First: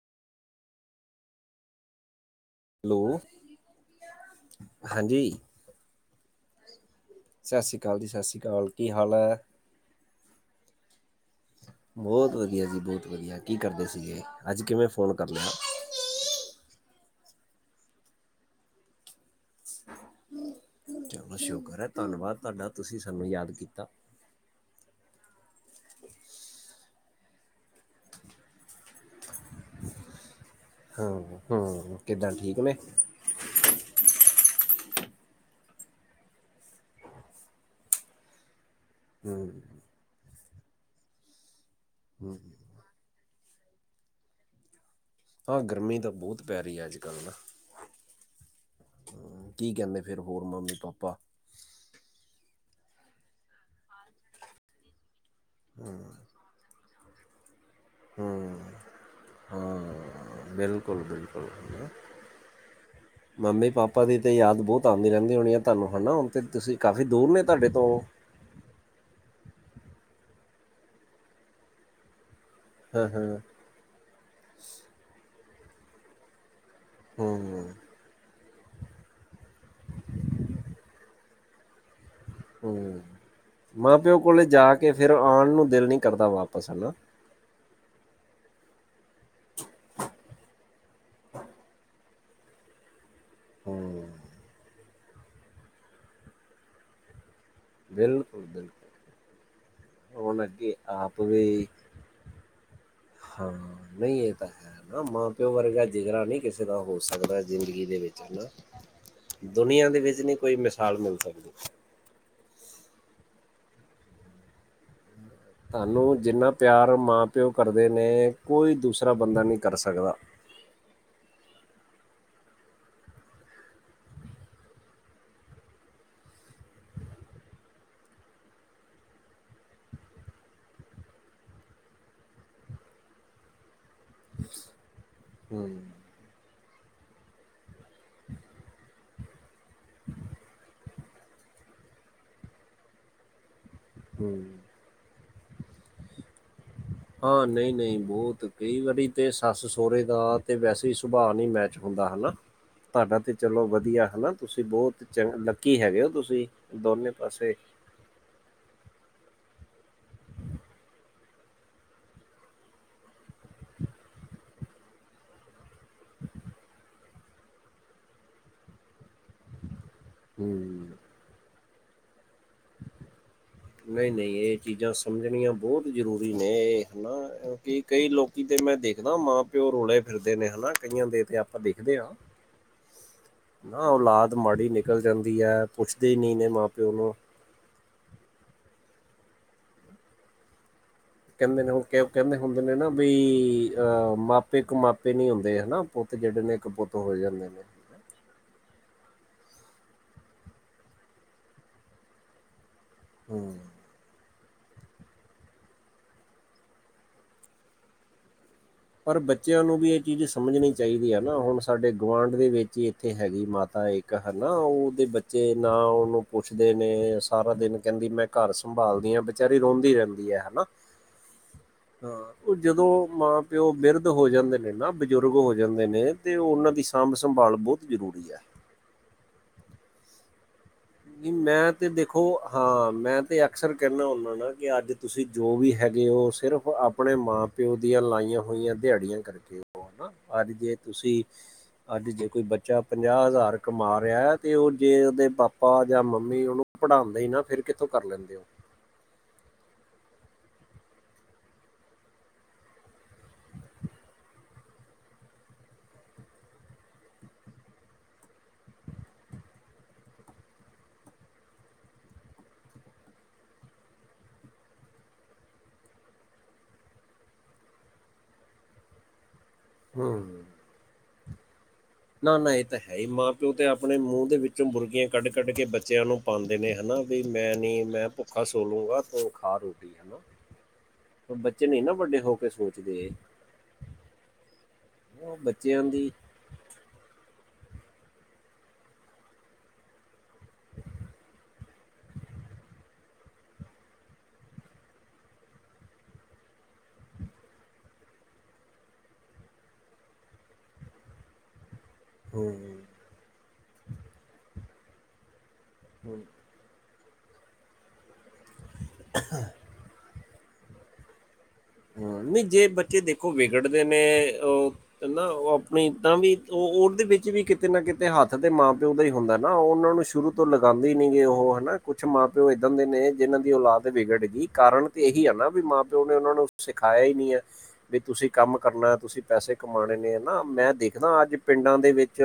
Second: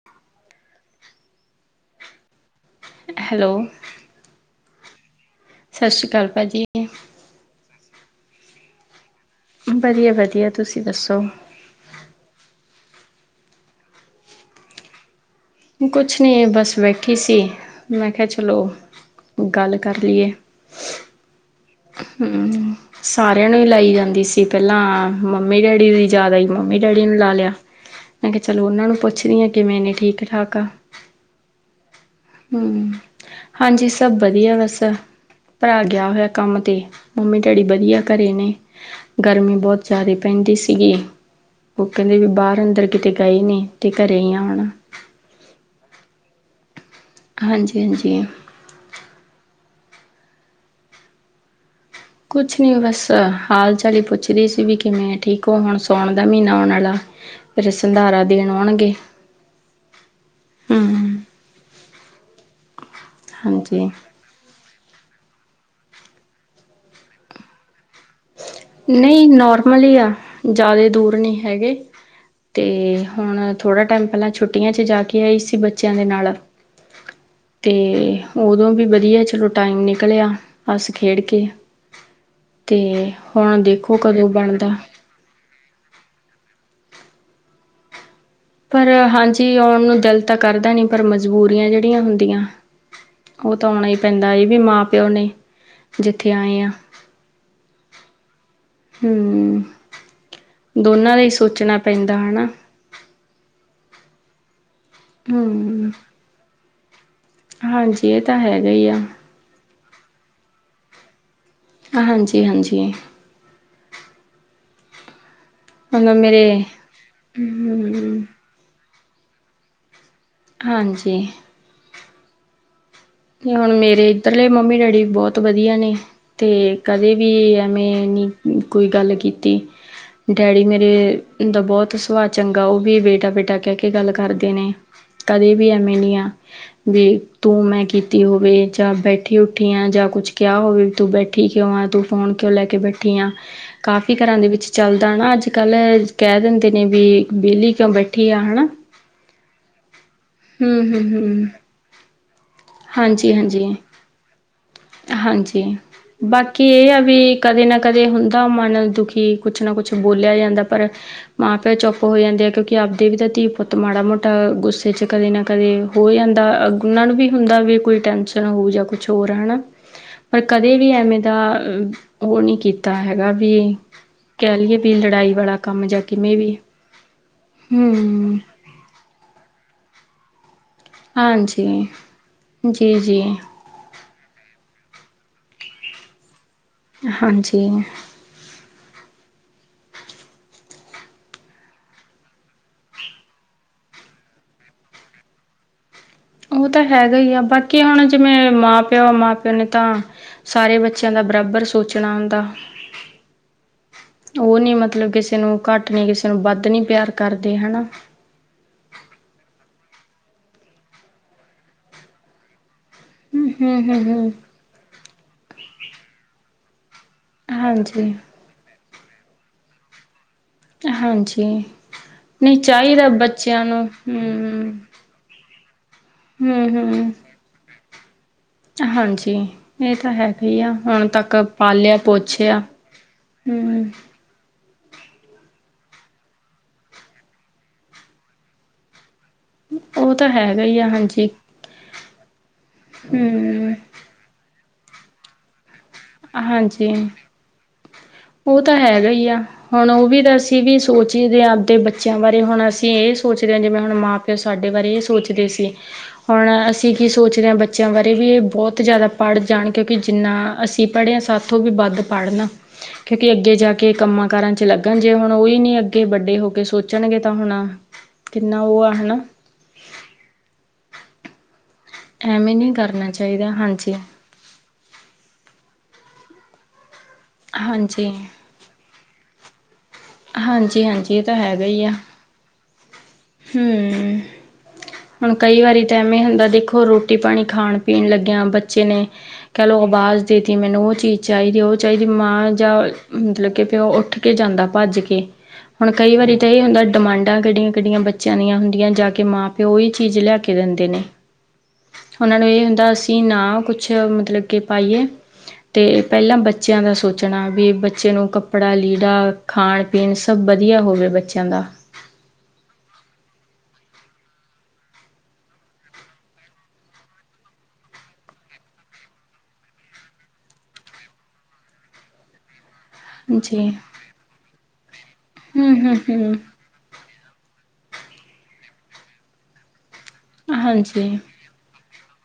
[unintelligible] Hello, ਹਾਂਜੀ? ਸਤਿ ਸ਼੍ਰੀ ਅਕਾਲ ਭਾਜੀ। ਸਤਿ ਸ਼੍ਰੀ ਅਕਾਲ ਜੀ- ਸਤਿ ਸ਼੍ਰੀ ਅਕਾਲ ਕੀ ਹਾਲ ਹੈ? ਵਧੀਆ- ਵਧੀਆ ਤੁਸੀਂ ਦੱਸੋ? ਬਹੁਤ ਵਧੀਆ ਜੀ -ਬਹੁਤ ਵਧੀਆ, ਕੀ ਕਰਦੇ ਸੀਗੇ, ਅੱਜ ਕਿਵੇਂ ਫ਼ੋਨ ਕਰ, ਲਿਆ? ਕੁਛ ਨਹੀਂ, ਬਸ ਬੈਠੀ ਸੀ ਮੈਂ ਕਿਹਾ ਚਲੋ ਗੱਲ ਕਰ ਲਈਏ। ਚਲੋ ਸ਼ੁਕਰ ਹੈ ਹੁ ਧੰਨਵਾਦ ਤੁਹਾਡਾ ਤੁਸੀਂ ਸਾਨੂੰ ਸਾਰਿਆਂ ਯਾਦ ਨੂੰ ਹੀ ਕੀਤਾ ਲਾਈ ਜਾਂਦੀ ਸੀ। ਪਹਿਲਾਂ ਮੰਮੀ -ਡੈਡੀ ਦੀ ਯਾਦ ਆਈ, ਮੰਮੀ ਡੈਡੀ ਨੂੰ ਲਾ ਲਿਆ ਮੈਂ ਕਿਹਾ, ਚਲੋ ਉਹਨਾਂ ਨੂੰ ਪੁੱਛਨੀ ਆ ਕਿਵੇਂ ਨੇ ਠੀਕ ਠਾਕ ਆ। ਹੁ ਹੁ ਹੁ ਹਾਂਜੀ, ਸਭ ਵਧੀਆ ਬਸ। ਭਰਾ ਗਿਆ ਹੋਇਆ ਕੰਮ ਤੇ, ਮੰਮੀ ਡੈਡੀ ਵਧੀਆ ਘਰੇ ਨੇ। ਹਮ ਗਰਮੀ ਬਹੁਤ ਜ਼ਿਆਦਾ ਪੈਂਦੀ ਸੀਗੀ, ਉਹ ਕਹਿੰਦੇ ਵੀ ਬਾਹਰ ਅੰਦਰ ਕਿਤੇ ਗਈ ਨਈ ਤੇ ਘਰੇ ਈ ਆ ਹੁਣ। ਹਾਂ ਗਰਮੀ ਤਾਂ ਬੋਤ ਪੈ ਰਹੀ ਹੈ ਅੱਜ -ਕੱਲ ਨਾ ਹਾਂਜੀ-ਹਾਂਜੀ। ਕੀ ਕਹਿੰਦੇ ਫੇਰ ਹੋਰ ਮੰਮੀ ਪਾਪਾ? ਕੁਛ ਨਹੀਂ ਬਸ ਹਾਲ ਚਾਲ ਹੀ ਪੁੱਛਦੀ ਸੀ ਵੀ ਕਿਵੇਂ ਏ ਠੀਕ ਅਗੋ ਹੁਣ ਸਉਣ ਦਾ ਮਹੀਨਾ ਆਉਣ ਆਲਾ ਫੇਰ ਸੰਧਾਰਾ ਦੇਣ ਹਮ ਆਉਣਗੇ ਹਾਂ ਹੁ। ਬਿਲਕੁਲ ਬਿਲਕੁਲ ਮੰਮੀ- ਹਾਂਜੀ। ਪਾਪਾ ਦੀ ਤੇ ਯਾਦ ਬੋਤ ਆਂਦੇ ਰਹਿੰਦੇ ਹੋਣੇ ਆ ਤਹਾਨੂੰ ਹਨਾ ਹੁਣ ਤੇ ਤੁਸੀਂ ਕਾਫੀ ਦੂਰ ਨੇ ਤਹਾਡੇ ਤੋਂ? ਨਹੀਂ ਨੋਰਮਲ ਈ ਆ ਜੇਅਦੈ ਦੂਰ ਨਹੀਂ ਹੈਗੇ। ਤੇ ਹਾਂ ਹਾਂ ਹੁਣ ਥੋੜ੍ਹਾ ਟਾਈਮ ਪਹਿਲਾਂ ਛੁੱਟੀਆਂ ਚ ਜਾ ਕੇ ਆਈ ਸੀ ਬੱਚਿਆਂ ਦੇ ਨਾਲ ਹਮ ਤੇ ਉਦੋਂ ਵੀ ਵਧੀਆ ਚਲੋ ਟਾਈਮ ਨਿਕਲਿਆ ਹੱਸ ਖੇਡ ਕੇ ਤੇ ਹੂੰ, ਹੋਣ ਦੇਖੋ ਕਦੋਂ ਬਣਦਾ। ਫ਼ੇਰ ਆਣ ਨੂੰ ਦਿਲ ਨਹੀਂ ਕਰਦਾ ਵਾਪਸ ਹਨਾ ਪਰ ਹਾਂਜੀ ਆਉਣ ਨੂੰ ਦਿਲ ਤਾਂ ਕਰਦਾ ਨਈ ਪਰ ਮਜ਼ਬੂਰੀਆਂ ਜਿਹੜੀਆਂ ਹੁੰਦੀਆਂ ਉਹ ਤਾਂ ਆਉਣਾ ਹੀ ਹੂੰ। ਪੈਂਦਾ ਏ ਵੀ ਮਾਂ -ਪਿਓ ਨੇ ਜਿੱਥੇ ਆਏ ਆ। ਬਿਲ- ਹੁ, ਦੋਨਾਂ ਆਪ ਦਾ ਹੀ ਵੀ ਸੋਚਣਾ ਪੈਂਦਾ ਹਨਾ। ਹਾਂ ਨਹੀਂ ਇਹ ਤਾਂ ਹੈ ਨਾ ਮਾਂ ਪਿਓ ਵਰਗਾ ਹੂੰ ਜਿਗਰਾ ਨਈ ਕਿਸੇ ਦਾ ਹੋ ਸਕਦਾ ਜ਼ਿੰਦਗੀ ਦੇ ਹਾਂਜੀ ਇਹ ਵਿੱਚ ਤਾਂ ਹਨਾ ਹੈਗਾ ਹੀ ਆ ਦੁਨੀਆਂ ਦੇ ਵਿੱਚ ਨਈ ਕੋਈ ਮਿਸਾਲ ਮਿਲ ਸਕਦੀ। ਹਾਂਜੀ ਹਾਂਜੀ। ਮਤਲਬ ਤਹਾਨੂੰ ਜਿੰਨਾ ਮੇਰੇ ਪਿਆਰ ਮਾਂ ਪਿਓ ਕਰਦੇ ਨੇ ਹੂੰ ਕੋਈ ਦੂਸਰਾ ਬੰਦਾ ਨਹੀਂ ਕਰ ਸਕਦਾ। ਹਾਂਜੀ। ਤੇ ਹੁਣ ਮੇਰੇ ਇੱਧਰਲੇ ਮੰਮੀ ਡੈਡੀ ਬਹੁਤ ਵਧੀਆ ਨੇ। ਤੇ ਕਦੇ ਵੀ ਐਮੇ ਨੀ ਕੋਈ ਗੱਲ ਕੀਤੀ। ਡੈਡੀ ਮੇਰੇ ਦਾ ਬਹੁਤ ਸੁਭਾਅ ਚੰਗਾ ਉਹ ਵੀ ਬੇਟਾ ਬੇਟਾ ਕਹਿ ਕੇ ਗੱਲ ਕਰਦੇ ਨੇ, ਕਦੇ ਵੀ ਹੂੰ, ਐਵੇਂ ਨੀ ਆ ਵੀ ਤੂੰ ਮੈਂ ਕਿ ਸੁੱਤੀ ਹੋਵੇ ਜਾਂ ਬੈਠੀ ਉੱਠੀ ਆ ਜਾਂ ਕੁਛ ਕਿਹਾ ਹੋਵੇ ਤੂੰ ਬੈਠੀ ਕਿਉਂ ਆਂ ਤੂੰ ਫੋਨ ਕਿਉਂ ਲੈ ਕੇ ਬੈਠੀ ਆ ਕਾਫ਼ੀ ਘਰਾਂ ਦੇ ਹੂੰ। ਵਿੱਚ ਚੱਲਦਾ ਹਨਾ, ਅੱਜ ਕੱਲ੍ਹ ਕਹਿ ਦਿੰਦੇ ਨੇ ਵੀ ਹਾਂ ਵੇਹਲੀ ਨਹੀਂ ਕਿਉਂ ਨਹੀਂ ਬੈਠੀ ਆ ਬਹੁਤ ਹਨਾ। ਕਈ ਵਾਰੀ ਤੇ ਸੱਸ ਸਹੁਰੇ ਦਾ ਤੇ ਹੂੰ ਵੈਸੇ ਹੀ ਹੂੰ ਸੁਭਾਅ ਨੀ ਹੂੰ ਮੈ ਹੁੰਦਾ ਹਨਾ ਤੁਹਾਡਾ ਤੇ ਹਾਂਜੀ ਚਲੋ ਹਾਂਜੀ ਵਧੀਆ ਹਨਾ ਤੁਸੀਂ ਬੋਤ ਚੱਲ ਹਾਂਜੀ। ਲੱਕੀ ਹੈਗੇ ਹੋ ਤੁਸੀਂ ਬਾਕੀ ਇਹ ਆ ਦੋਨੇ ਵੀ ਪਾਸੇ। ਕਦੇ ਨਾ ਕਦੇ ਹੁੰਦਾ ਮਨ ਦੁਖੀ ਕੁਛ ਨਾ ਕੁਛ ਬੋਲਿਆ ਜਾਂਦਾ ਪਰ ਮਾਂ ਪਿਓ ਚੁੱਪ ਹੋ ਜਾਂਦੇ ਆ ਕਿਉਂਕਿ ਆਪਦੇ ਵੀ ਤਾਂ ਧੀ ਪੁੱਤ ਮਾੜਾ ਮੋਟਾ ਗੁੱਸੇ ਚ ਕਦੇ ਨਾ ਕਦੇ ਹੋ ਜਾਂਦਾ ਉਹਨਾਂ ਨੂੰ ਵੀ ਹੁੰਦਾ ਵੀ ਕੋਈ ਟੈਨਸ਼ਨ ਹੋਊ ਜਾਂ ਕੁਛ ਹੋਰ ਹਨਾ। ਪਰ ਹੂੰ ਕਦੇ ਵੀ ਐਵੇਂ ਦਾ ਉਹ ਨੀ ਨਹੀਂ ਨਹੀਂ ਇਹ ਲਈਏ ਚੀਜ਼ਾਂ ਵੀ ਲੜਾਈ ਸਮਝਣੀਆਂ ਵਾਲਾ ਕੰਮ ਬਹੁਤ ਜਾਂ ਜ਼ਰੂਰੀ ਕਿਵੇਂ ਵੀ ਨੇ ਹੈ ਨਾ। ਕਿ ਕਈ ਹੂੰ ਲੋਕੀ ਤੇ ਮੈਂ ਦੇਖਦਾ ਮਾਂ ਪਿਓ ਰੋਲੇ ਫਿਰਦੇ ਨੇ ਹੈ ਨਾ। ਕਈਆਂ ਦੇ ਤੇ ਆਪਾਂ ਹਾਂਜੀ। ਦੇਖਦੇ ਆ। ਜੀ-ਜੀ ਨਾ ਔਲਾਦ ਮਾੜੀ ਨਿਕਲ ਜਾਂਦੀ ਐ, ਪੁੱਛਦੀ ਨੀ ਤੇ ਮਾਂ ਪਿਓ ਨੂੰ ਹਾਂਜੀ। ਕਹਿੰਦੇ ਨੇ ਹੁਣ ਕਿਉਂ ਕਹਿੰਦੇ ਹੁੰਦੇ ਨੇ ਨਾ ਬਈ ਅ ਮਾਪੇ ਕੁਮਾਪੇ ਨੀ ਹੁੰਦੇ ਹੈ ਨਾ। ਪੁੱਤ ਜਿਹੜੇ ਨੇ ਕਪੁੱਤ ਹੋ ਜਾਂਦੇ ਨੇ। ਕਿ ਮੈ ਮਾਂ ਪਿਓ ਮਾਂ ਪਿਓ ਨੇ ਤਾਂ ਸਾਰੇ ਬੱਚਿਆਂ ਦਾ ਬਰਾਬਰ ਸੋਚਣਾ ਹੁੰਦਾ। ਹੂੰ ਤੇ ਉਹ ਨੀ ਮਤਲਬ ਕਿਸੇ ਨੂੰ ਘੱਟ ਨੀ ਕਿਸੇ ਨੂੰ ਵੱਧ ਨੀ ਪਿਆਰ ਕਰਦੇ ਹੈ ਨਾ। ਪਰ ਬੱਚਿਆਂ ਨੂੰ ਵੀ ਇਹ ਚੀਜ਼ ਸਮਝਣੀ ਚਾਹੀਦੀ ਆ ਨਾ, ਹੁਣ ਸਾਡੇ ਗੁਆਂਢ ਦੇ ਵਿੱਚ ਹੀ ਇੱਥੇ ਹੈਗੀ ਹਮ ਮਾਤਾ ਹਮ ਹਮ ਇੱਕ ਹਮ ਹਨਾ ਉਹਦੇ ਬੱਚੇ ਨਾ ਉਹਨੂੰ ਪੁੱਛਦੇ ਨੇ ਸਾਰਾ ਦਿਨ ਕਹਿੰਦੀ ਹਾਂਜੀ ਮੈਂ ਘਰ ਸੰਭਾਲਦੀ ਹਾਂ, ਬਿਚਾਰੀ ਰੋਂਦੀ ਰਹਿੰਦੀ ਏ ਹੈ ਨਾ। ਹਾਂਜੀ ਹਾਂ, ਉਹ ਨਹੀਂ ਜਦੋਂ ਚਾਹੀਦਾ ਮਾਂ ਬੱਚਿਆਂ ਪਿਓ ਨੂੰ ਬਿਰਦ ਹੋ ਜਾਂਦੇ ਹਮ ਨੇ ਨਾ। ਬਜ਼ੁਰਗ ਹੋ ਜਾਂਦੇ ਨੇ ਤੇ ਉਹਨਾਂ ਹਮ ਦੀ ਹਮ ਸਾਂਭ ਸੰਭਾਲ ਬਹੁਤ ਜ਼ਰੂਰੀ ਐ। ਹਾਂਜੀ ਇਹ ਤਾਂ ਹੈਗਾ ਹੀ ਆ। ਹੁਣ ਨਹੀਂ ਤੱਕ ਮੈਂ ਤੇ ਪਾਲਿਆ ਦੇਖੋ ਪੋਛਿਆ ਹਾਂ, ਮੈਂ ਤੇ ਅਕਸਰ ਹਮ ਕਹਿਨਾ ਹੁੰਦਾ ਨਾ ਕਿ ਅੱਜ ਤੁਸੀਂ ਜੋ ਵੀ ਹੈਗੇ ਹੋ ਸਿਰਫ ਆਪਣੇ ਮਾਂ ਪਿਓ ਦੀਆਂ ਲਾਈਆਂ ਹੋਈਆਂ ਦਿਹਾੜੀਆਂ ਕਰਕੇ। ਕਰਕੇ, ਉਹ ਨਾ ਤਾਂ ਅੱਜ ਹੈਗਾ ਜੇ ਹੀ ਆ ਤੁਸੀਂ ਹਾਂਜੀ ਅੱਜ ਜੇ ਕੋਈ ਬੱਚਾ ਪੰਜਾਹ ਹਜ਼ਾਰ ਹਮ ਕਮਾ ਰਿਹਾ ਤੇ ਉਹ ਜੇ ਉਹਦੇ ਪਾ ਪਾਪਾ ਜਾਂ ਮੰਮੀ ਉਹਨੂੰ ਹਾਂਜੀ ਪੜਾਂਦੇ ਨਾ, ਫੇਰ ਕਿੱਥੋਂ ਕਰ ਲੈਂਦੇ ਉਹ। ਉਹ ਤਾਂ ਹੈਗਾ ਹੀ ਆ, ਹੁਣ ਉਹ ਵੀ ਤਾਂ ਅਸੀਂ ਵੀ ਸੋਚਦੇ ਹੀ ਹਾਂ ਆਪਦੇ ਬੱਚਿਆਂ ਬਾਰੇ ਹੁਣ ਅਸੀਂ ਇਹ ਸੋਚ ਰਹੇ ਹਾਂ, ਜਿਵੇਂ ਹੁਣ ਮਾਂ ਪਿਓ ਸਾਡੇ ਬਾਰੇ ਇਹ ਸੋਚਦੇ ਸੀ, ਹੁਣ ਅਸੀਂ ਅਸੀ ਕਿ ਕਿ ਸੋਚ ਰਹੇ ਹਾਂ ਬੱਚਿਆਂ ਬਾਰੇ ਵੀ ਇਹ ਬਹੁਤ ਜ਼ਿਆਦਾ ਪੜ੍ਹ ਜਾਣ ਕਿਉਂਕਿ ਜਿੰਨਾ ਅਸੀਂ ਪੜੇ ਆ, ਸਾਥੋਂ ਵੀ ਵੱਧ ਪੜ੍ਹਨ। ਕਿਉਂਕਿ ਅੱਗੇ ਜਾ ਕੇ ਕੰਮਾਂ ਕਾਰਾਂ ਚ ਲੱਗਣ ਜੇ ਹੁਣ ਉਹੀ ਨਹੀਂ ਅੱਗੇ ਵੱਡੇ ਹੋ ਕੇ ਸੋਚਣਗੇ ਤਾਂ ਹੁਣ ਕਿੰਨਾ ਉਹ ਆ ਹੈ ਨਾ। ਹੂੰ ਨਾ ਮੈ ਐਵੇਂ ਇਹ ਨਹੀਂ ਤਾਂ ਹੈ ਹੀ, ਕਰਨਾ ਮਾਂ ਚਾਹੀਦਾ ਪਿਓ ਤੇ ਹਾਂਜੀ ਆਪਣੇ ਮੂੰਹ ਦੇ ਵਿੱਚ ਵਿੱਚੋਂ ਬੁਰਕੀਆਂ ਕੱਢ ਕੱਢ ਕੇ ਬੱਚਿਆਂ ਨੂੰ ਪਾਉਂਦੇ ਨੇ ਹੈ ਨਾ ਵੀ ਮੈਂ ਨੀ ਮੈਂ ਹਾਂਜੀ ਭੁੱਖਾ ਸੋ ਲਾਊਂਗਾ ਤੂੰ ਖਾ ਰੋਟੀਆ ਹੈ ਹਾਂਜੀ ਹਾਂਜੀ ਇਹ ਨਾ ਤਾਂ ਬੱਚੇ ਨਹੀਂ ਨਾ ਵੱਡੇ ਹੋ ਕੇ ਸੋਚਦੇ ਇਹ। ਹਮ' ਹੁਣ ਉਹ ਕਈ ਬੱਚਿਆਂ ਵਾਰੀ ਤਾਂ ਦੀ ਐਵੇਂ ਹੁੰਦਾ ਦੇਖੋ ਰੋਟੀ ਰੋਟੀ ਪਾਣੀ ਖਾਣ ਪੀਣ ਲੱਗਿਆ ਬੱਚੇ ਨੇ ਕਹਿ ਲਓ ਆਵਾਜ਼ ਦੇ ਤੀ ਮੈਨੂੰ ਉਹ ਚੀਜ਼ ਚਾਹੀਦੀ ਉਹ ਚਾਹੀਦੀ ਮਾਂ ਜਾਂ ਮਤਲਬ ਕਿ ਪਿਓ ਉੱਠ ਕੇ ਜਾਂਦਾ। ਭੱਜ ਕੇ ਹੁਣ ਕਈ ਵਾਰੀ ਤਾਂ ਇਹ ਹੁੰਦਾ ਡਿਮਾਂਡਾਂ ਕਿੱਡੀਆਂ ਕਿੱਡੀਆਂ ਬ ਬੱਚਿਆਂ ਦੀਆਂ ਹੁੰਦੀਆਂ ਜਾ ਕੇ ਮਾਂ ਪਿਓ ਹੀ ਚੀਜ਼ ਲਿਆ ਕੇ ਦਿੰਦੇ ਨੇ। ਉਹਨਾਂ ਨੂੰ ਹੂੰ, ਇਹ ਹੁੰਦਾ ਅਸੀਂ ਨਾ ਕੁਛ ਮਤਲਬ ਕਿ ਪਾਈਏ ਅਤੇ ਹੂੰ, ਪਹਿਲਾਂ ਬੱਚ ਬੱਚਿਆਂ ਦਾ ਸੋਚਣਾ ਵੀ ਬੱਚੇ ਨੂੰ ਕੱਪੜਾ ਲੀੜਾ ਖਾਣ ਪੀਣ ਸਭ ਵਧੀਆ ਹੋਵੇ ਬੱਚਿਆਂ ਦਾ ਹਾਂ ਨਹੀਂ ਜੇ ਬੱਚੇ ਦੇਖੋ ਵਿਗੜਦੇ ਨੇ ਉਹ ਨਾ ਉਹ ਆਪਣੀ ਏਦਾਂ ਵੀ ਉਹ ਉਹਦੇ ਵਿੱਚ ਵੀ ਕਿਤੇ ਨਾ ਕਿਤੇ ਹੱਥ ਤੇ ਮਾਂ ਪਿਓ ਦਾ ਹੀ ਹੁੰਦਾ ਨਾ ਉਹ ਉਹਨਾਂ ਨੂੰ ਸ਼ੁਰੂ ਤੋਂ ਲਗਾਉਂਦੇ ਨੀ ਗੇ ਉਹ ਹਨਾ ਕੁਛ ਮਾਂ ਪਿਓ ਇੱਦਾਂ ਦੇ ਨੇ। ਜਿਹਨਾਂ ਦੀ ਜੀ ਔਲਾਦ ਵਿਗੜ ਗਈ ਕਾਰਨ ਤੇ ਇਹੀ ਆ ਨਾ ਵੀ ਹੂੰ ਮਾਂ ਹੂੰ ਪਿਓ ਨੇ ਉਹਨਾਂ ਹੂੰ ਨੂੰ ਸਿਖਾਇਆ ਹੀ ਨਹੀਂ ਹੈ ਵੀ ਤੁਸੀਂ ਕੰਮ ਕਰਨਾ ਤੁਸੀਂ ਪੈਸੇ ਕਮਾਣੇ ਨੇ ਨਾ ਮੈਂ ਹਾਂਜੀ ਦੇਖਦਾ ਅੱਜ ਪਿੰਡਾਂ ਦੇ ਵਿੱਚ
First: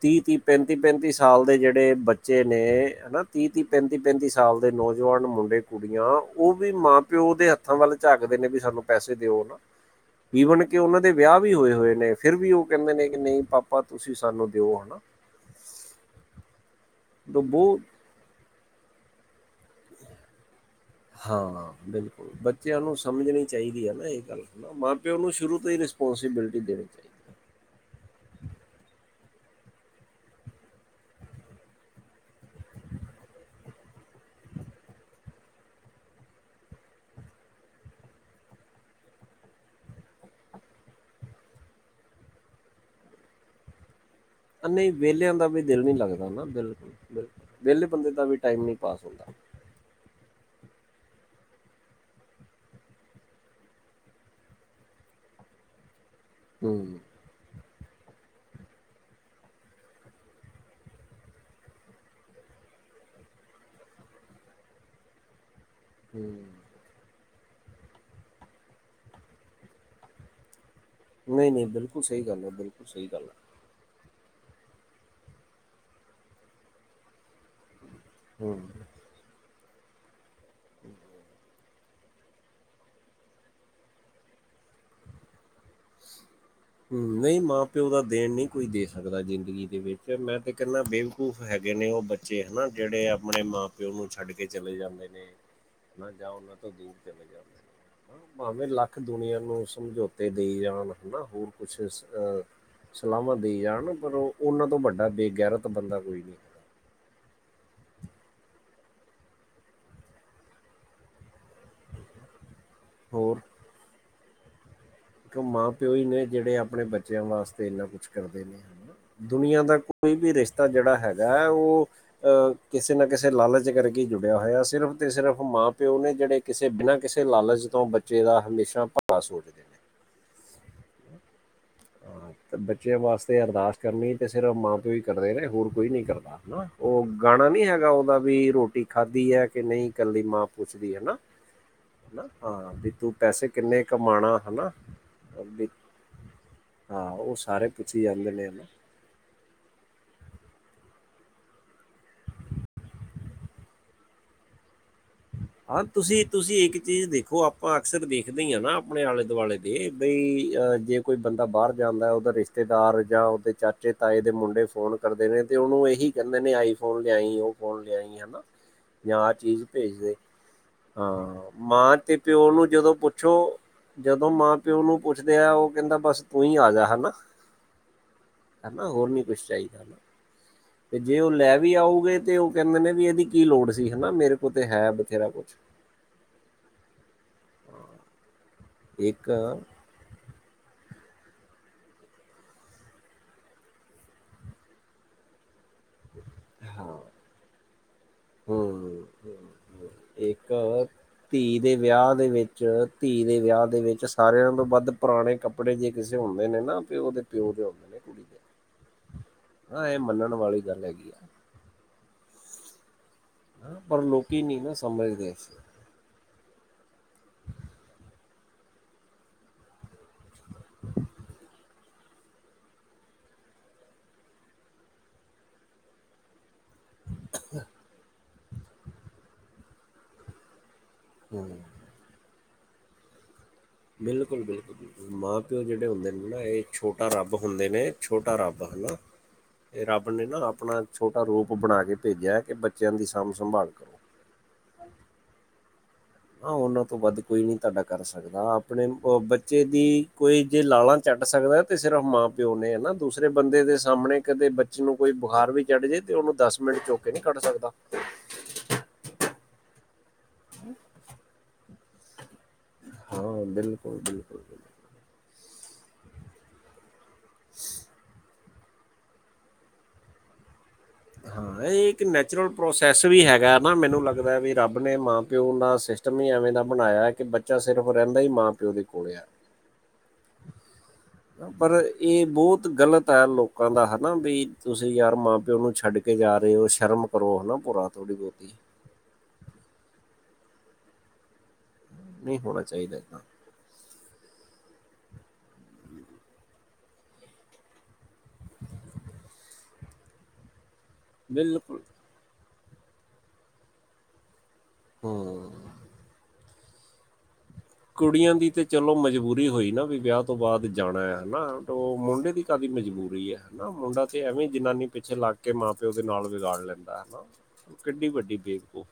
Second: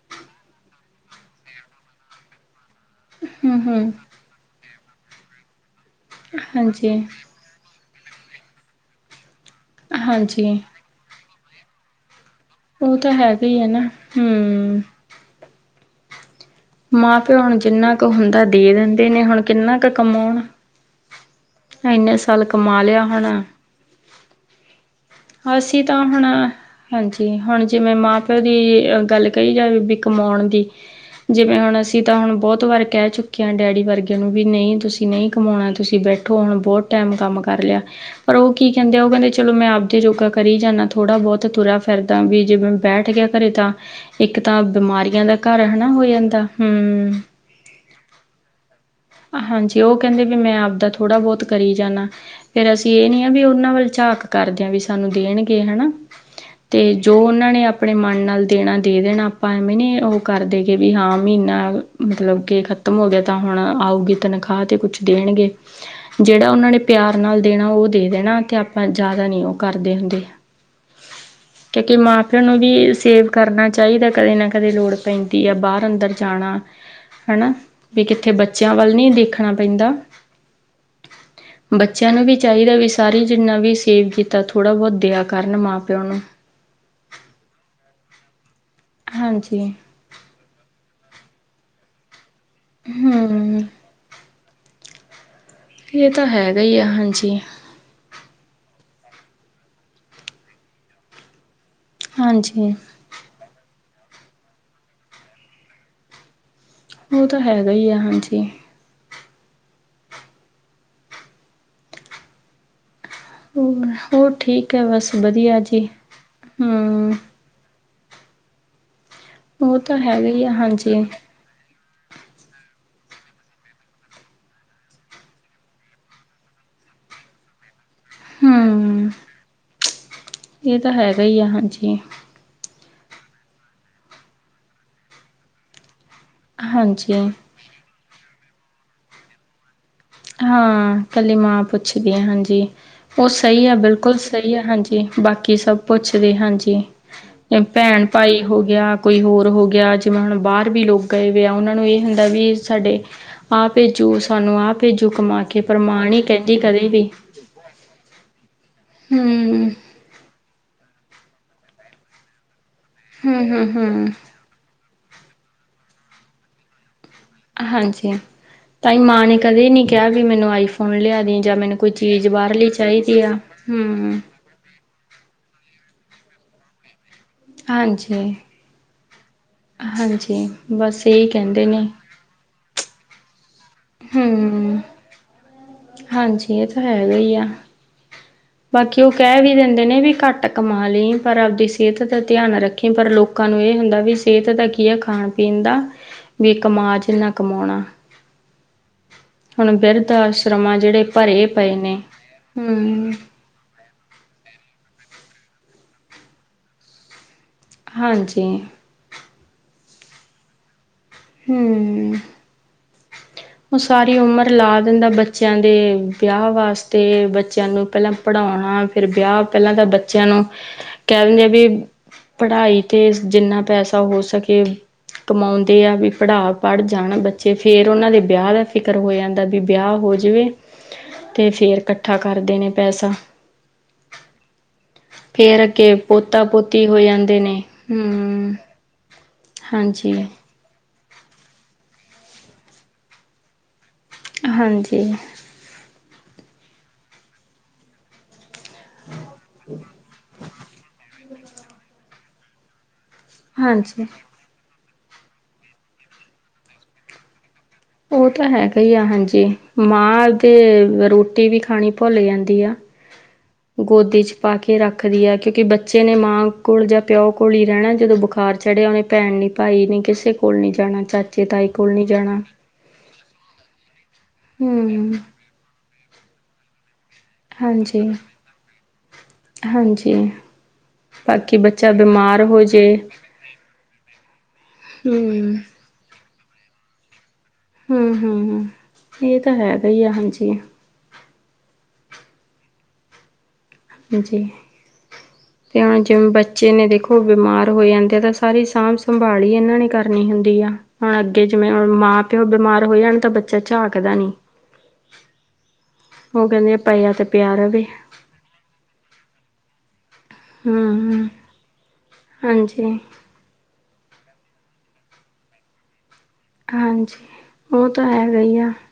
ਤੀਹ ਤੀਹ ਪੈਂਤੀ ਪੈਂਤੀ ਸਾਲ ਦੇ ਜਿਹੜੇ ਬੱਚੇ ਨੇ! ਹੈਨਾ ਤੀਹ ਤੀਹ ਹੂੰ-ਹੂੰ, ਪੈਂਤੀ ਪੈਂਤੀ ਸਾਲ ਦੇ ਨੌਜਵਾਨ ਮੁੰਡੇ ਕੁੜੀਆਂ ਉਹ ਵੀ ਮਾਂ ਪਿਓ ਦੇ ਹੱਥ ਹਰ ਵੇਲੇ ਝਾਕਦੇ ਨੇ ਵੀ ਸਾਨੂੰ ਪੈਸੇ ਦਿਓ ਨਾ ਹਾਂਜੀ-ਹਾਂਜੀ। ਈਵਨ ਕਿ ਉਹਨਾਂ ਦੇ ਵਿਆਹ ਵੀ ਹੋਏ ਹੋਏ ਨੇ ਫਿਰ ਵੀ ਉਹ ਕਹਿੰਦੇ ਨੇ ਤਾਂ ਕਿ ਨਹੀਂ ਹੈਗਾ ਹੀ ਹੈ ਨਾ ਪਾਪਾ ਤੁਸੀਂ ਸਾਨੂੰ ਦਿਓ ਹੂੰ। ਹਨਾ। ਮਾਂ ਪਿਓ ਤਾਂ ਹੁਣ ਬਹੁਤ ਜਿੰਨਾ ਕੁ ਹੁੰਦਾ ਦੇ ਦਿੰਦੇ ਨੇ ਹੁਣ ਕਿੰਨਾ ਕੁ ਕਮਾਉਣ। ਹਾਂ ਇੰਨੇ ਬਿਲਕੁਲ ਸਾਲ ਬੱਚਿਆਂ ਕਮਾ ਨੂੰ ਲਿਆ ਹੁਣ ਸਮਝਣੀ ਚਾਹੀਦੀ ਹੈ ਨਾ ਇਹ ਗੱਲ ਮਾਂ ਪਿਓ ਨੂੰ ਸ਼ੁਰੂ ਤੋਂ ਹੀ ਅਸੀਂ ਤਾਂ ਹੁਣ ਰਿਸਪੋਂਸੀਬਿਲਿਟੀ ਦੇਣੀ ਚਾਹੀਦੀ ਏ ਹਾਂਜੀ ਹੁਣ ਜਿਵੇਂ ਮਾਂ ਪ ਉਹ ਦੀ ਗੱਲ ਕਹੀ ਜਾਵੇ ਵੀ ਕਮਾਉਣ ਦੀ। ਜਿਵੇਂ ਹੁਣ ਅਸੀਂ ਤਾਂ ਹੁਣ ਬਹੁਤ ਵਾਰ ਕਹਿ ਚੁੱਕੇ ਹਾਂ ਡੈਡੀ ਵਰਗੇ! ਨੂੰ ਵੀ ਨਹੀਂ ਤੁਸੀਂ ਨਹੀਂ ਕਮਾਉਣਾ ਤੁਸੀਂ ਬੈਠੋ ਹੁਣ ਬਹੁਤ ਟਾਈਮ ਕੰਮ ਕਰ ਲਿਆ। ਪਰ ਉਹ ਕੀ ਕਹਿੰਦੇ ਆ ਉਹ ਕਹਿੰਦੇ ਚਲੋ ਮੈਂ ਆਪ ਤੇ ਯੋਗਾ ਕਰੀ ਜਾਂਦਾ ਥੋੜ੍ਹਾ ਬਹੁਤ ਤੁਰਾ ਫਿਰਦਾ ਵੀ ਜੇ ਮੈਂ ਬੈਠ ਗਿਆ ਘਰੇ ਤਾਂ ਇੱਕ ਤਾਂ ਆ ਨਹੀਂ ਬਿਮਾਰੀਆਂ ਵੇਲਿਆਂ ਦਾ ਘਰ ਹੈ ਨਾ ਹੋ ਜਾਂਦਾ ਹੂ ਵਿਹਲੇ ਬੰਦੇ ਦਾ ਵੀ ਟਾਈਮ ਨਹੀਂ ਪਾਸ ਹੁੰਦਾ। ਹਾਂਜੀ ਉਹ ਕਹਿੰਦੇ ਵੀ ਮੈਂ ਆਪਦਾ ਥੋੜ੍ਹਾ ਬਹੁਤ ਕਰੀ ਜਾਂਦਾ। ਫੇਰ ਅਸੀਂ ਇਹ ਨੀ ਆ ਵੀ ਉਹਨਾਂ ਵੱਲ ਝਾਕ ਕਰਦੇ ਹਾਂ ਵੀ ਸਾਨੂੰ ਦੇਣਗੇ ਹੈਨਾ। ਹੂੰ ਤੇ ਜੋ ਉਹਨਾਂ ਨੇ ਆਪਣੇ ਮਨ ਨਾਲ ਦੇਣਾ ਦੇ ਦੇਣਾ ਆਪਾਂ ਐਵੇਂ ਨੇ ਉਹ ਕਰਦੇ ਗ ਵੀ ਹਾਂ ਮਹੀਨਾ ਮਤਲਬ ਕੇ ਖ਼ਤਮ ਹੋ ਗਿਆ ਤਾਂ ਹੁਣ ਆਊਗੀ ਤਨਖਾਹ ਤੇ ਕੁਛ ਦੇਣਗੇ, ਹੂੰ ਜਿਹੜਾ ਉਹਨਾਂ ਨੇ ਪਿਆਰ ਨਾਲ ਦੇਣਾ ਉਹ ਦੇ ਦੇਣਾ ਤੇ ਆਪਾਂ ਜ਼ਿਆਦਾ ਨਹੀਂ ਉਹ ਕਰਦੇ ਹੁੰਦੇ। ਨਹੀਂ-ਨਹੀਂ ਕਿਉਂਕਿ ਬਿਲਕੁਲ ਸਹੀ ਮਾਂ ਪਿਓ ਗੱਲ ਐ, ਨੂੰ ਵੀ ਬਿਲਕੁਲ ਸਹੀ ਗੱਲ ਸੇਵ ਐ। ਕਰਨਾ। ਚਾਹੀਦਾ ਕਦੇ ਨਾ ਕਦੇ ਲੋੜ ਪੈਂਦੀ ਆ ਬਾਹਰ ਅੰਦਰ ਜਾਣਾ ਹਨਾਂ ਵੀ ਕਿੱਥੇ ਹੂੰ। ਬੱਚਿਆਂ ਵੱਲ ਨਹੀਂ ਦੇਖਣਾ ਪੈਂਦਾ। ਹਮ [inaudible] ਬੱਚਿਆਂ ਨੂੰ ਵੀ ਚਾਹੀਦਾ ਵੀ ਸਾਰੇ ਜਿੰਨਾ ਵੀ ਸੇਵ ਕੀਤਾ ਥੋੜ੍ਹਾ ਬਹੁਤ ਦਿਆ ਕਰਨ ਮਾਂ ਪਿਓ ਨੂੰ ਹੂ ਨਹੀਂ ਮਾਂ ਪਿਓ ਦਾ ਦੇਣ ਨਹੀਂ ਕੋਈ ਦੇ ਸਕਦਾ ਹਾਂਜੀ ਜ਼ਿੰਦਗੀ ਦੇ ਵਿੱਚ। ਫੇਰ ਮੈਂ ਤੇ ਕਹਿੰਦਾ ਬੇਵਕੂਫ ਹੈਗੇ ਨੇ ਉਹ ਬੱਚੇ ਹੈਨਾ ਜਿਹੜੇ ਆਪਣੇ ਮਾਂ ਹੂੰ ਪ ਪਿਓ ਨੂੰ ਛੱਡ ਕੇ ਚਲੇ ਜਾਂਦੇ ਨੇ। ਇਹ ਹਨਾ ਤਾਂ ਜਾਂ ਉਹਨਾਂ ਹੈਗਾ ਤੋਂ ਹੀ ਆ ਦੂਰ ਚਲੇ ਹਾਂਜੀ। ਜਾਂਦੇ ਨੇ। ਭਾਵੇਂ ਲੱਖ ਦੁਨੀਆਂ ਨੂੰ ਸਮਝੌਤੇ ਦਈ ਜਾਣ ਹਨ ਹੋਰ ਕੁਛ ਹਾਂਜੀ। ਸਲਾਹਾਂ ਦੇਈ ਜਾਣ ਪਰ ਉਹ ਉਹਨਾਂ ਤੋਂ ਵੱਡਾ ਬੇਗੈਰਤ ਬੰਦਾ ਕੋਈ ਨਹੀਂ। ਉਹ ਤਾਂ ਹੈਗਾ ਹੀ ਆ ਹਾਂਜੀ। ਹੋਰ ਹੋ ਠੀਕ ਹੈ ਬਸ ਇੱਕ ਵਧੀਆ ਮਾਂ ਜੀ ਪਿਓ ਹੀ ਨੇ ਜੇੜੇ ਆਪਣੇ ਹਮ ਬੱਚਿਆਂ ਵਾਸਤੇ ਇੰਨਾ ਕੁਛ ਕਰਦੇ ਨੇ ਹਨਾ। ਦੁਨੀਆਂ ਦਾ ਉਹ ਤਾਂ ਕੋਈ ਹੈਗਾ ਵੀ ਹੀ ਆ ਰਿਸ਼ਤਾ ਹਾਂਜੀ ਜੇੜਾ ਹੈਗਾ ਹੈ ਓ ਅਹ ਕਿਸੇ ਨਾ ਕਿਸੇ ਲਾਲਚ ਕਰਕੇ ਜੁੜਿਆ ਹੋਇਆ ਸਿਰਫ਼ ਤੇ ਸਿਰਫ਼ ਮਾਂ ਪਿਓ ਨੇ ਜੇੜੇ ਕਿਸੇ ਬਿਨਾਂ ਕਿਸੇ ਲਾਲਚ ਤੋਂ ਬੱਚੇ ਦਾ ਹਮੇਸ਼ਾ ਹਮ ਭਲਾ ਸੋਚਦੇ ਨੇ ਇਹ ਤਾਂ ਹੈਗਾ ਹੀ ਆ ਹਾਂਜੀ- ਬੱਚਿਆਂ ਵਾਸਤੇ ਅਰਦਾਸ ਕਰਨੀ ਏ ਤੇ ਸਿਰਫ ਮਾਂ ਪਿਓ ਹੀ ਕਰਦੇ ਨੇ ਹੋਰ ਕੋਈ ਨਹੀਂ ਕਰਦਾ। ਓ ਹਾਂਜੀ ਗਾਣਾ ਨੀ ਹੈਗਾ ਉਹਦਾ ਵੀ ਰੋਟੀ ਖਾਧੀ ਹੈ ਕਿ ਨਈ ਹਾਂ ਕੱਲੀ ਮਾਂ ਪੁੱਛਦੀ ਆ ਹਨਾ ਹਾਂਜੀ ਹਾਂ ਵੀ ਤੂੰ ਓ ਪੈਸੇ ਸਈ ਆ ਕਿੰਨੇ ਬਿਲਕੁਲ ਕਮਾਣਾ ਸਈ ਆ ਹਨਾ ਹਾਂਜੀ। ਬਾਕੀ ਵੀ ਸਭ ਪੁੱਛਦੇ ਹਾਂਜੀ ਹਾਂ ਉਹ ਕਿ ਸਾਰੇ ਪੁੱਛੀ ਭੈਣ ਜਾਂਦੇ ਭਾਈ ਨੇ ਹੋ ਹਨਾ ਗਿਆ। ਕੋਈ ਹੋਰ ਹੋ ਗਿਆ ਜਿਵੇਂ ਹੁਣ ਬਾਰ ਵੀ ਲੋਕ ਗਏ ਹੋਏ ਆ ਉਹਨਾਂ ਨੂੰ ਇਹ ਹੁੰਦਾ ਵੀ ਸਾਡੇ ਆਪ ਭੇਜੋ ਸਾਨੂੰ ਆਪ ਹਾਂ ਤੁਸੀਂ ਤੁਸੀਂ ਇੱਕ ਵੀ ਚੀਜ਼ ਦੇਖੋ ਆਪਾਂ ਅਕਸਰ ਦੇਖਦੇ ਹੀ ਹਾ ਨਾ ਆਪਣੇ ਆਲੇ ਦੁਆਲੇ ਹੂੰ ਦੇ। ਬਈ ਅਹ ਜੇ ਕੋਈ ਬੰਦਾ ਬਾਰ ਜਾਂਦਾ ਉਦਾ ਰਿਸ਼ਤੇਦਾਰ ਜਾਂ ਹੂੰ ਉਹਦੇ ਹੂੰ ਚਾਚੇ ਹੂੰ ਤਾਏ ਦੇ ਮੁੰਡੇ ਫੋਨ ਕਰਦੇ ਨੇ ਤੇ ਉਹਨੂੰ ਇਹੀ ਕੈਂਦੇ ਨੇ ਆਈ ਫੋਨ ਲਿਆਈਂ ਓ ਫੋਨ ਹਾਂਜੀ ਲਿਆਈ ਆਂਦਾ ਤਾਂਈ ਜਾਂ ਮਾਂ ਆ ਨੇ ਚੀਜ਼ ਕਦੇ ਨਹੀਂ ਭੇਜ ਕਿਹਾ ਵੀ ਮੈਨੂੰ ਆਈਫੋਨ ਲਿਆ ਦੀ ਹਾਂ ਜਾਂ ਮੈਨੂੰ ਕੋਈ ਮਾਂ ਤੇ ਚੀਜ਼ ਪਿਓ ਨੂੰ ਬਾਹਰਲੀ ਜਦੋਂ ਚਾਹੀਦੀ ਆ ਪੁੱਛੋ ਹੂੰ ਜਦੋਂ ਮਾਂ ਪਿਓ ਨੂੰ ਪੁੱਛਦੇ ਆ ਓ ਕੈਂਦਾ ਬਸ ਤੂੰ ਹੀ ਆ ਜਾ ਹਨਾ। ਹਾਂਜੀ ਹੈਨਾ ਹੋਰ ਨੀ ਕੁਛ ਚਾਹੀਦਾ ਨਾ ਹਾਂਜੀ ਤੇ ਬਸ ਜੇ ਇਹੀ ਓ ਲੈ ਕਹਿੰਦੇ ਵੀ ਨੇ ਆਉਗੇ ਤੇ ਕੈਂਦੇ ਨੇ ਵੀ ਇਹਦੀ ਕੀ ਲੋੜ ਸੀ ਹਨਾ ਮੇਰੇ ਕੋਲ ਤੇ ਹੂੰ ਹੈ ਬਥੇਰਾ ਕੁਛ ਹਾਂਜੀ ਇਹ ਤਾਂ ਹੈਗਾ ਹੀ ਆ ਬਾਕੀ ਉਹ ਕਹਿ ਵੀ ਇੱਕ ਦਿੰਦੇ ਨੇ ਵੀ ਘੱਟ- ਕਮਾ ਲਈ ਪਰ ਆਪਦੀ ਸਿਹਤ ਦਾ ਧਿਆਨ ਰੱਖੀ ਪਰ ਲੋਕਾਂ ਨੂੰ ਇਹ ਹੁੰਦਾ ਵੀ ਸਿਹਤ ਦਾ ਕੀ ਹੈ ਖਾਣ ਪੀਣ ਦਾ ਵੀ ਹਾਂ ਕਮਾ ਜਿਨ੍ਹਾਂ ਕਮਾਉਣਾ। ਹੂੰ ਹੁਣ ਬਿਰਧ ਇੱਕ ਆਸ਼ਰਮਾਂ ਜਿਹੜੇ ਭਰੇ ਧੀ ਦੇ ਪਏ ਨੇ ਵਿਆਹ ਦੇ ਵਿੱਚ ਹਮ ਧੀ ਦੇ ਵਿਆਹ ਦੇ ਵਿੱਚ ਸਾਰਿਆਂ ਤੋਂ ਵੱਧ ਪੁਰਾਣੇ ਕੱਪੜੇ ਜੇ ਕਿਸੇ ਹੁੰਦੇ ਨੇ ਨਾ ਉਹਦੇ ਪਿਓ ਦੇ ਹੁੰਦੇ ਨੇ ਕੁੜੀ ਹਾਂਜੀ ਦੇ ਹਾਂ ਇਹ ਮੰਨਣ ਵਾਲੀ ਗੱਲ ਹੈਗੀ ਆ। ਹੂੰ ਓ ਪਰ ਸਾਰੀ ਲੋਕੀ ਉਮਰ ਨਹੀਂ ਨਾ ਲਾ ਦਿੰਦਾ ਸਮਝਦੇ ਬੱਚਿਆਂ ਦੇ ਵਿਆਹ ਵਾਸਤੇ ਬੱਚਿਆਂ ਨੂੰ ਪੈਲਾਂ ਪੜਾਉਣਾ ਫਿਰ ਵਿਆਹ ਪੈਲਾਂ ਤਾਂ ਬ ਬੱਚਿਆਂ ਨੂੰ ਕੈਣੇ ਵੀ ਪੜਾਈ ਤੇ ਜਿੰਨਾ ਪੈਸਾ ਹੋ ਸਕੇ ਕਮਾਉਂਦੇ ਆ ਵੀ ਪੜਾ ਪੜ ਜਾਣ ਬੱਚੇ ਫਿਰ ਉਹਨਾਂ ਦੇ ਬਿਆਹ ਦਾ ਫਿਕਰ ਹੋ ਜਾਂਦਾ ਵੀ ਬਿਆਹ ਹੋ ਜਵੇ ਤੇ ਫੇਰ ਕੱਠਾ ਕਰਦੇ ਨੇ ਪੈਸਾ ਬਿਲਕੁਲ-ਬਿਲਕੁਲ। ਮਾਂ ਪਿਓ ਫੇਰ ਜੇੜੇ ਅੱਗੇ ਹੁੰਦੇ ਨੇ ਨਾ ਪੋਤਾ ਇਹ ਪੋਤੀ ਹੋ ਛੋਟਾ ਰੱਬ ਜਾਂਦੇ ਹੁੰਦੇ ਨੇ ਛੋਟਾ ਹਮ ਰੱਬ ਹਨਾ। ਇਹ ਰੱਬ ਹਾਂਜੀ ਨੇ ਨਾ ਆਪਣਾ ਛੋਟਾ ਰੂਪ ਬਣਾ ਕੇ ਭੇਜਿਆ ਕਿ ਬੱਚਿਆਂ ਦੀ ਸਾਂਭ ਸੰਭਾਲ ਕਰੋ। ਹਾਂਜੀ ਹਾਂ ਉਹਨਾਂ ਤੋਂ ਵੱਧ ਕੋਈ ਨੀ ਤੁਹਾਡਾ ਕਰ ਸਕਦਾ ਆਪਣੇ ਬੱਚੇ ਦੀ ਕੋਈ ਜੇ ਲਾਲਾਂ ਚਟ ਸਕਦਾ ਤੇ ਸਿਰਫ ਮਾਂ ਪਿਓ ਨੇ ਹਨਾ ਦੂਸਰੇ ਬੰਦੇ ਦੇ ਹਾਂਜੀ ਸਾਹਮਣੇ ਕਦੇ ਬ ਨੂੰ ਕੋਈ ਬੁਖਾਰ ਵੀ ਚੜ ਜੇ ਤੇ ਉਹਨੂੰ ਦਸ ਮਿੰਟ ਚੁੱਕ ਕੇ ਨਈ ਕੱਢ ਸਕਦਾ। ਓ ਤਾ ਹੈਗਾ ਹੀ ਆ ਹਾਂਜੀ ਮਾਦ ਤੇ ਰੋਟੀ ਵੀ ਖਾਣੀ ਭੁੱਲ ਜਾਂਦੀ ਆ ਹਾਂ ਬਿਲਕੁਲ ਗੋਦੀ ਚ ਬਿਲਕੁਲ ਪਾ ਬਿਲਕੁਲ। ਕੇ ਰੱਖ- ਰੱਖਦੀ ਹੈ ਕਿਉਂਕਿ ਬੱਚੇ ਨੇ ਮਾਂ ਕੋਲ ਜਾਂ ਪਿਓ ਕੋਲ ਹੀ ਰੈਂਣਾ ਜਦੋਂ ਬੁਖਾਰ ਚੜਿਆ ਉਹਨੇ ਭੈਣ ਨਈ ਭਾਈ ਨਈ ਕਿਸੇ ਕੋੋਲ ਨਹੀਂ ਜਾਣਾ- ਚਾਚੇ ਹਾਂ ਤਾਏ ਇਹ ਕੋਲ ਇੱਕ ਨਹੀਂ ਜਾਣਾ ਨੈਚੁਰਲ ਪ੍ਰੋਸੈਸ ਵੀ ਹੈਗਾ ਨਾ ਮੈਨੂੰ ਲੱਗਦਾ ਵੀ ਰੱਬ ਨੇ ਹਮ ਮਾਂ ਪਿਓ ਦਾ ਸਿਸਟਮ ਹੀ ਐਵੇਂ ਦਾ ਬਣਾਇਆ ਕਿ ਬੱਚ ਬੱਚਾ ਸਿਰਫ ਹਾਂਜੀ ਰੈਂਦਾ ਈ ਮਾਂ ਪਿਓ ਦੇ ਕੋਲ ਆ। ਹਾਂਜੀ ਬਾਕੀ ਪਰ ਬੱਚਾ ਇਹ ਬਿਮਾਰ ਹੋ ਬਹੁਤ ਜੇ ਗਲਤ ਆ ਲੋਕ ਲੋਕਾਂ ਦਾ ਹਨਾ ਵੀ, ਤੁਸੀਂ ਯਾਰ ਮਾਂ ਹਮ ਪਿਓ ਨੂੰ ਛੱਡ ਕੇ ਜਾ ਰਹੇ ਹੋ ਸ਼ਰਮ ਕਰੋ, ਹਨਾ। ਭੁਰਾ ਹੂ ਥੋੜੀ ਹੂ ਬਹੁਤੀ ਹੂ ਇਹ ਤਾਂ ਹੈਗਾ ਹੀ ਆ ਹਾਂਜੀ। ਨਹੀਂ ਹੋਣਾ ਚਾਹੀਦਾ ਏਦਾਂ। ਜੀ ਤੇ ਹੁਣ ਜਿਵੇਂ ਬੱਚੇ ਨੇ ਦੇਖੋ ਬਿਮਾਰ ਹੋ ਜਾਂ ਏ ਤਾਂ ਸਾਰੀ ਸਾਂਭ ਸੰਭਾਲ ਹੀ ਇਹਨਾਂ ਨੇ ਕਰਨੀ ਹੁੰਦੀ ਆ, ਹੁਣ ਅੱਗੇ ਜਿਵੇਂ ਬਿਲਕੁਲ ਮਾਂ ਤੇ ਉਹ ਬਿਮਾਰ ਹੋ ਜਾਣ ਤਾਂ ਬੱਚਾ ਝਾਕਦਾ ਨੀ। ਹੂ ਉਹ ਕਹਿੰਦੇ ਆ ਪਾਈਆ ਤੇ ਪਿਆ ਰਵੇ ਕੁੜੀਆਂ ਦੀ ਤੇ ਚਲੋ ਮਜਬੂਰੀ ਹੋਈ ਨਾ ਵੀ ਵਿਆਹ ਉਸ ਤੋਂ ਬਾਅਦ ਜਾਣਾ ਹੂੰ, ਹਨਾ, ਉਹ ਮੁੰਡੇ ਦੀ ਕਾਹਦੀ ਹਾਂਜੀ। ਮਜਬੂਰੀ ਹੈ। ਨਾ ਮੁੰਡਾ ਤੇ ਐਵੇਂ ਜਨਾਨੀ ਪਿੱਛੇ ਲੱਗ ਕੇ ਮਾਂ ਪਿਓ ਦੇ ਨਾਲ ਵਿਗਾੜ ਲੈਂਦਾ ਹੈਨਾ, ਹਾਂਜੀ, ਉਹ ਕਿੱਡੀ ਤਾਂ ਵੱਡੀ ਹੈਗਾ ਹੀ ਆ ਬੇਬਕੂਹ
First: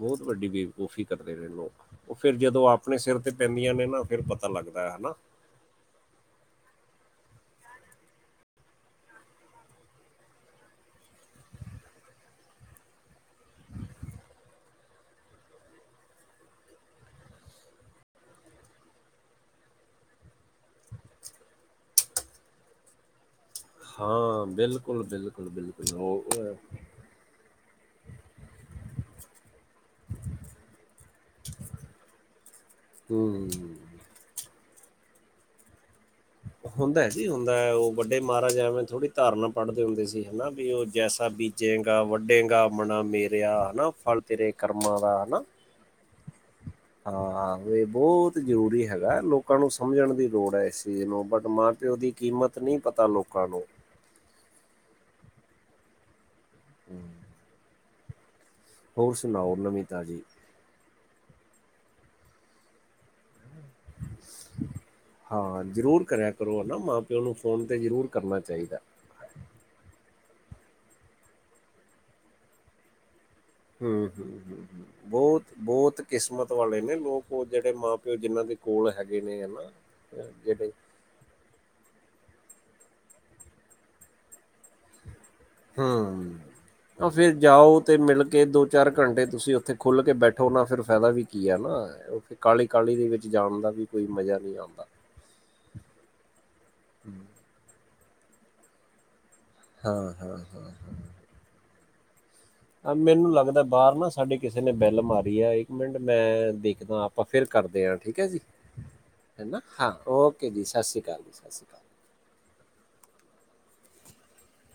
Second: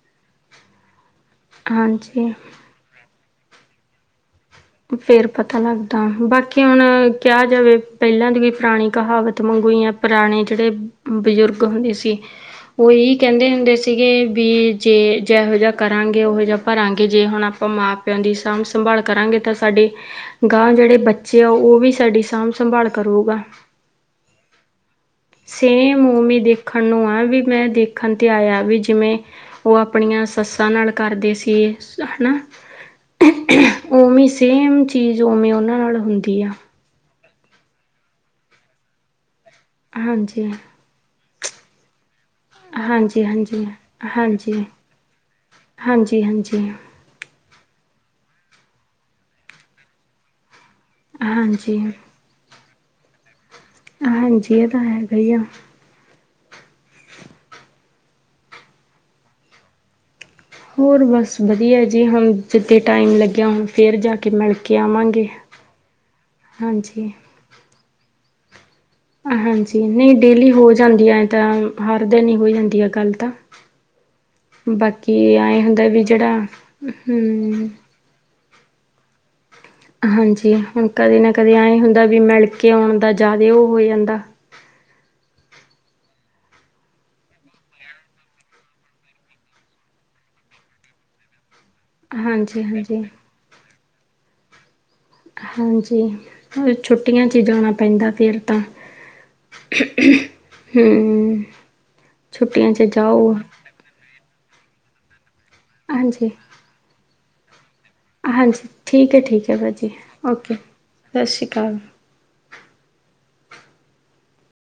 ਬਹੁਤ ਵੱਡੀ ਬੇਵਕੂਫੀ ਕਰਦੇ ਰਹੇ ਲੋਕ, ਉਹ ਹਾਂਜੀ। ਫੇਰ ਜਦੋਂ ਆਪਣੇ ਸਿਰ ਤੇ ਪੈਂਦੀਆਂ ਨੇ ਨਾ ਫਿਰ ਪਤਾ ਲੱਗਦਾ ਹੈ ਹਨਾ। ਫੇਰ ਪਤਾ ਲੱਗਦਾ, ਬਾਕੀ ਹੁਣ ਕਿਹਾ ਜਾਵੇ ਪਹਿਲਾਂ ਦੀ ਵੀ ਪੁਰਾਣੀ ਕਹਾਵਤ ਮੰਗੂਈ ਯਾ ਪੁਰਾਣੇ ਜਿਹੜੇ ਬਜ਼ੁਰਗ ਹੁੰਦੇ ਸੀ, ਉਹ ਇਹੀ ਕਹਿੰਦੇ ਹੁੰਦੇ ਸੀਗੇ, ਵੀ ਜੇ ਜੋ ਜਿਹਾ ਕਰਾਂਗੇ ਉਹੋ ਜਿਹਾ ਭਰਾਂਗੇ ਜੇ ਹੁਣ ਆਪਾਂ ਮਾਂ ਪਿਓ ਦੀ ਸਾਂਭ ਸੰਭਾਲ ਕਰਾਂਗੇ ਤਾਂ ਸਾਡੇ ਗਾਂ ਜਿਹੜੇ ਬੱਚੇ ਆ ਉਹ ਵੀ ਸਾਡੀ ਸਾਂਭ ਸੰਭਾਲ ਕਰੁੰਗਾ। ਹਾਂ ਬਿਲਕੁਲ। ਬਿਲਕੁਲ, ਬਿਲਕੁਲ ਸੇਮ ੳ ਉਹ ਵੀ ਉਹ- ਦੇਖਣ ਨੂੰ ਆ ਵੀ, ਮੈਂ ਦੇਖਣ ਤੇ ਆਇਆ ਵੀ ਜਿਵੇਂ ਉਹ ਆਪਣੀਆਂ ਸੱਸਾਂ ਨਾਲ ਕਰਦੇ ਸੀ, ਹੈਨਾ। ਹਮ। ਉਵੇਂ ਸੇਮ ਚੀਜ਼ ਉਵੇਂ ਉਹਨਾਂ ਨਾਲ ਹੁੰਦੀ ਆ। ਹੁੰਦਾ ਜੀ ਹੁੰਦਾ ਉਹ ਵੱਡੇ ਮਹਾਰਾਜ ਐਵੇਂ ਥੋੜੀ ਧਾਰਨਾ ਪੜ੍ਹਦੇ ਹੁੰਦੇ ਸੀ, ਹਨਾ ਹਾਂਜੀ, ਵੀ ਉਹ ਜੈਸਾ ਬ ਬੀਜੇਂਗਾ ਵੱਡੇਗਾ ਮਨਾ ਹਾਂਜੀ, ਮੇਰਿਆ ਹਾਂਜੀ, ਹਨਾ, ਫਲ ਤੇਰੇ ਹਾਂਜੀ, ਕਰਮਾਂ ਦਾ ਹਨਾ। ਹਾਂਜੀ, ਹਾਂਜੀ। ਹਾਂ, ਹਾਂ ਇਹ ਬਹੁਤ ਜ਼ਰੂਰੀ ਹੈਗਾ, ਲੋਕਾਂ ਨੂੰ ਸਮਝਣ ਦੀ ਲੋੜ ਹੈ ਇਸ ਨੂੰ ਬਟ ਮਾਂ ਹਾਂਜੀ, ਪਿਓ ਦੀ ਕੀਮਤ ਨੀ ਪਤਾ ਲੋਕਾਂ ਨੂੰ ਹਾਂਜੀ, ਇਹ ਤਾਂ ਹੈਗਾ ਹੀ ਆ। ਹਮ। ਹੋਰ ਸੁਣਾਓ ਨਵੀ ਤਾਜੀ? ਹੋਰ ਬਸ ਵਧੀਆ ਜੀ, ਹਾਂ ਜਿੱਦਾਂ ਟਾਈਮ ਲੱਗਿਆ ਹੁਣ ਫਿਰ ਜਾ ਕੇ ਮਿਲ ਕੇ ਆਵਾਂਗੇ, ਹਾਂ ਜ਼ਰੂਰ ਕਰਿਆ ਕਰੋ ਨਾ ਮਾਂ ਹਾਂਜੀ। ਪਿਓ ਨੂੰ ਫੋਨ ਤੇ ਜ਼ਰੂਰ ਕਰਨਾ ਚਾਹੀਦਾ। ਹਾਂਜੀ ਨਹੀਂ ਡੇਲੀ ਹੋ ਜਾਂਦੀ ਆ ਤਾਂ, ਹਰ ਦਿਨ ਹੀ ਹੋ ਜਾਂਦੀ ਆ ਗੱਲ ਤਾਂ ਹਮ, ਹਮ ਬਾਕੀ ਬਹੁਤ ਐਏਂ ਹੁੰਦਾ -ਬਹੁਤ ਵੀ ਜਿਹੜਾ ਕਿਸਮਤ ਵਾਲੇ ਨੇ ਲੋਕ ਉਹ ਹੂੰ। ਜਿਹੜੇ ਮਾਂ ਪਿਓ ਜਿਨਾਂ ਦੇ ਕੋਲ ਹੈਗੇ ਨੇ, ਹਨਾ। ਹਾਂਜੀ, ਜਿਹੜੇ ਹੁਣ ਕਦੇ ਨਾ ਕਦੇ ਐ ਹੁੰਦਾ ਵੀ ਮਿਲ ਕੇ ਆਉਣ ਦਾ ਜ਼ਿਆਦਾ ਉਹ ਹੋ ਜਾਂਦਾ। ਹਮ। ਫਿਰ ਜਾਓ ਅਤੇ ਮਿਲ ਕੇ ਦੋ ਚਾਰ ਘੰਟੇ ਤੁਸੀਂ ਉੱਥੇ ਖੁੱਲ੍ਹ ਕੇ ਬੈਠੋ ਨਾ, ਫਿਰ ਫਾਇਦਾ ਵੀ ਕੀ ਹੈ ਨਾ। ਉਥੇ ਹਾਂਜੀ, ਕਾਹਲੀ, ਕਾਹਲੀ ਹਾਂਜੀ। ਦੇ ਵਿੱਚ ਜਾਣ ਦਾ ਵੀ ਕੋਈ ਮਜਾ ਨਹੀਂ ਆਉਂਦਾ। ਹਾਂਜੀ, ਹੁਣ ਛੁੱਟੀਆਂ 'ਚ ਹੀ ਜਾਣਾ ਪੈਂਦਾ ਫਿਰ ਤਾਂ ਹਾਂ ਹਾਂ ਹਾਂ ਹਾਂ [unintelligible] ਹਮ। ਮੈਨੂੰ ਲੱਗਦਾ ਬਾਹਰ ਨਾ ਸਾਡੇ ਕਿਸੇ ਨੇ ਬੈਲ ਮਾਰੀ ਆ, ਇੱਕ ਮਿੰਟ ਹਾਂਜੀ, ਮੈਂ ਦੇਖਦਾ। ਆਪਾਂ ਫਿਰ ਕਰਦੇ ਹਾਂ ਠੀਕ ਹੈ ਜੀ ਹੈ ਨਾ, ਹਾਂ ਓਕੇ ਜੀ ਸਤਿ ਸ਼੍ਰੀ ਅਕਾਲ ਜੀ, ਸਤਿ ਸ਼੍ਰੀ ਅਕਾਲ।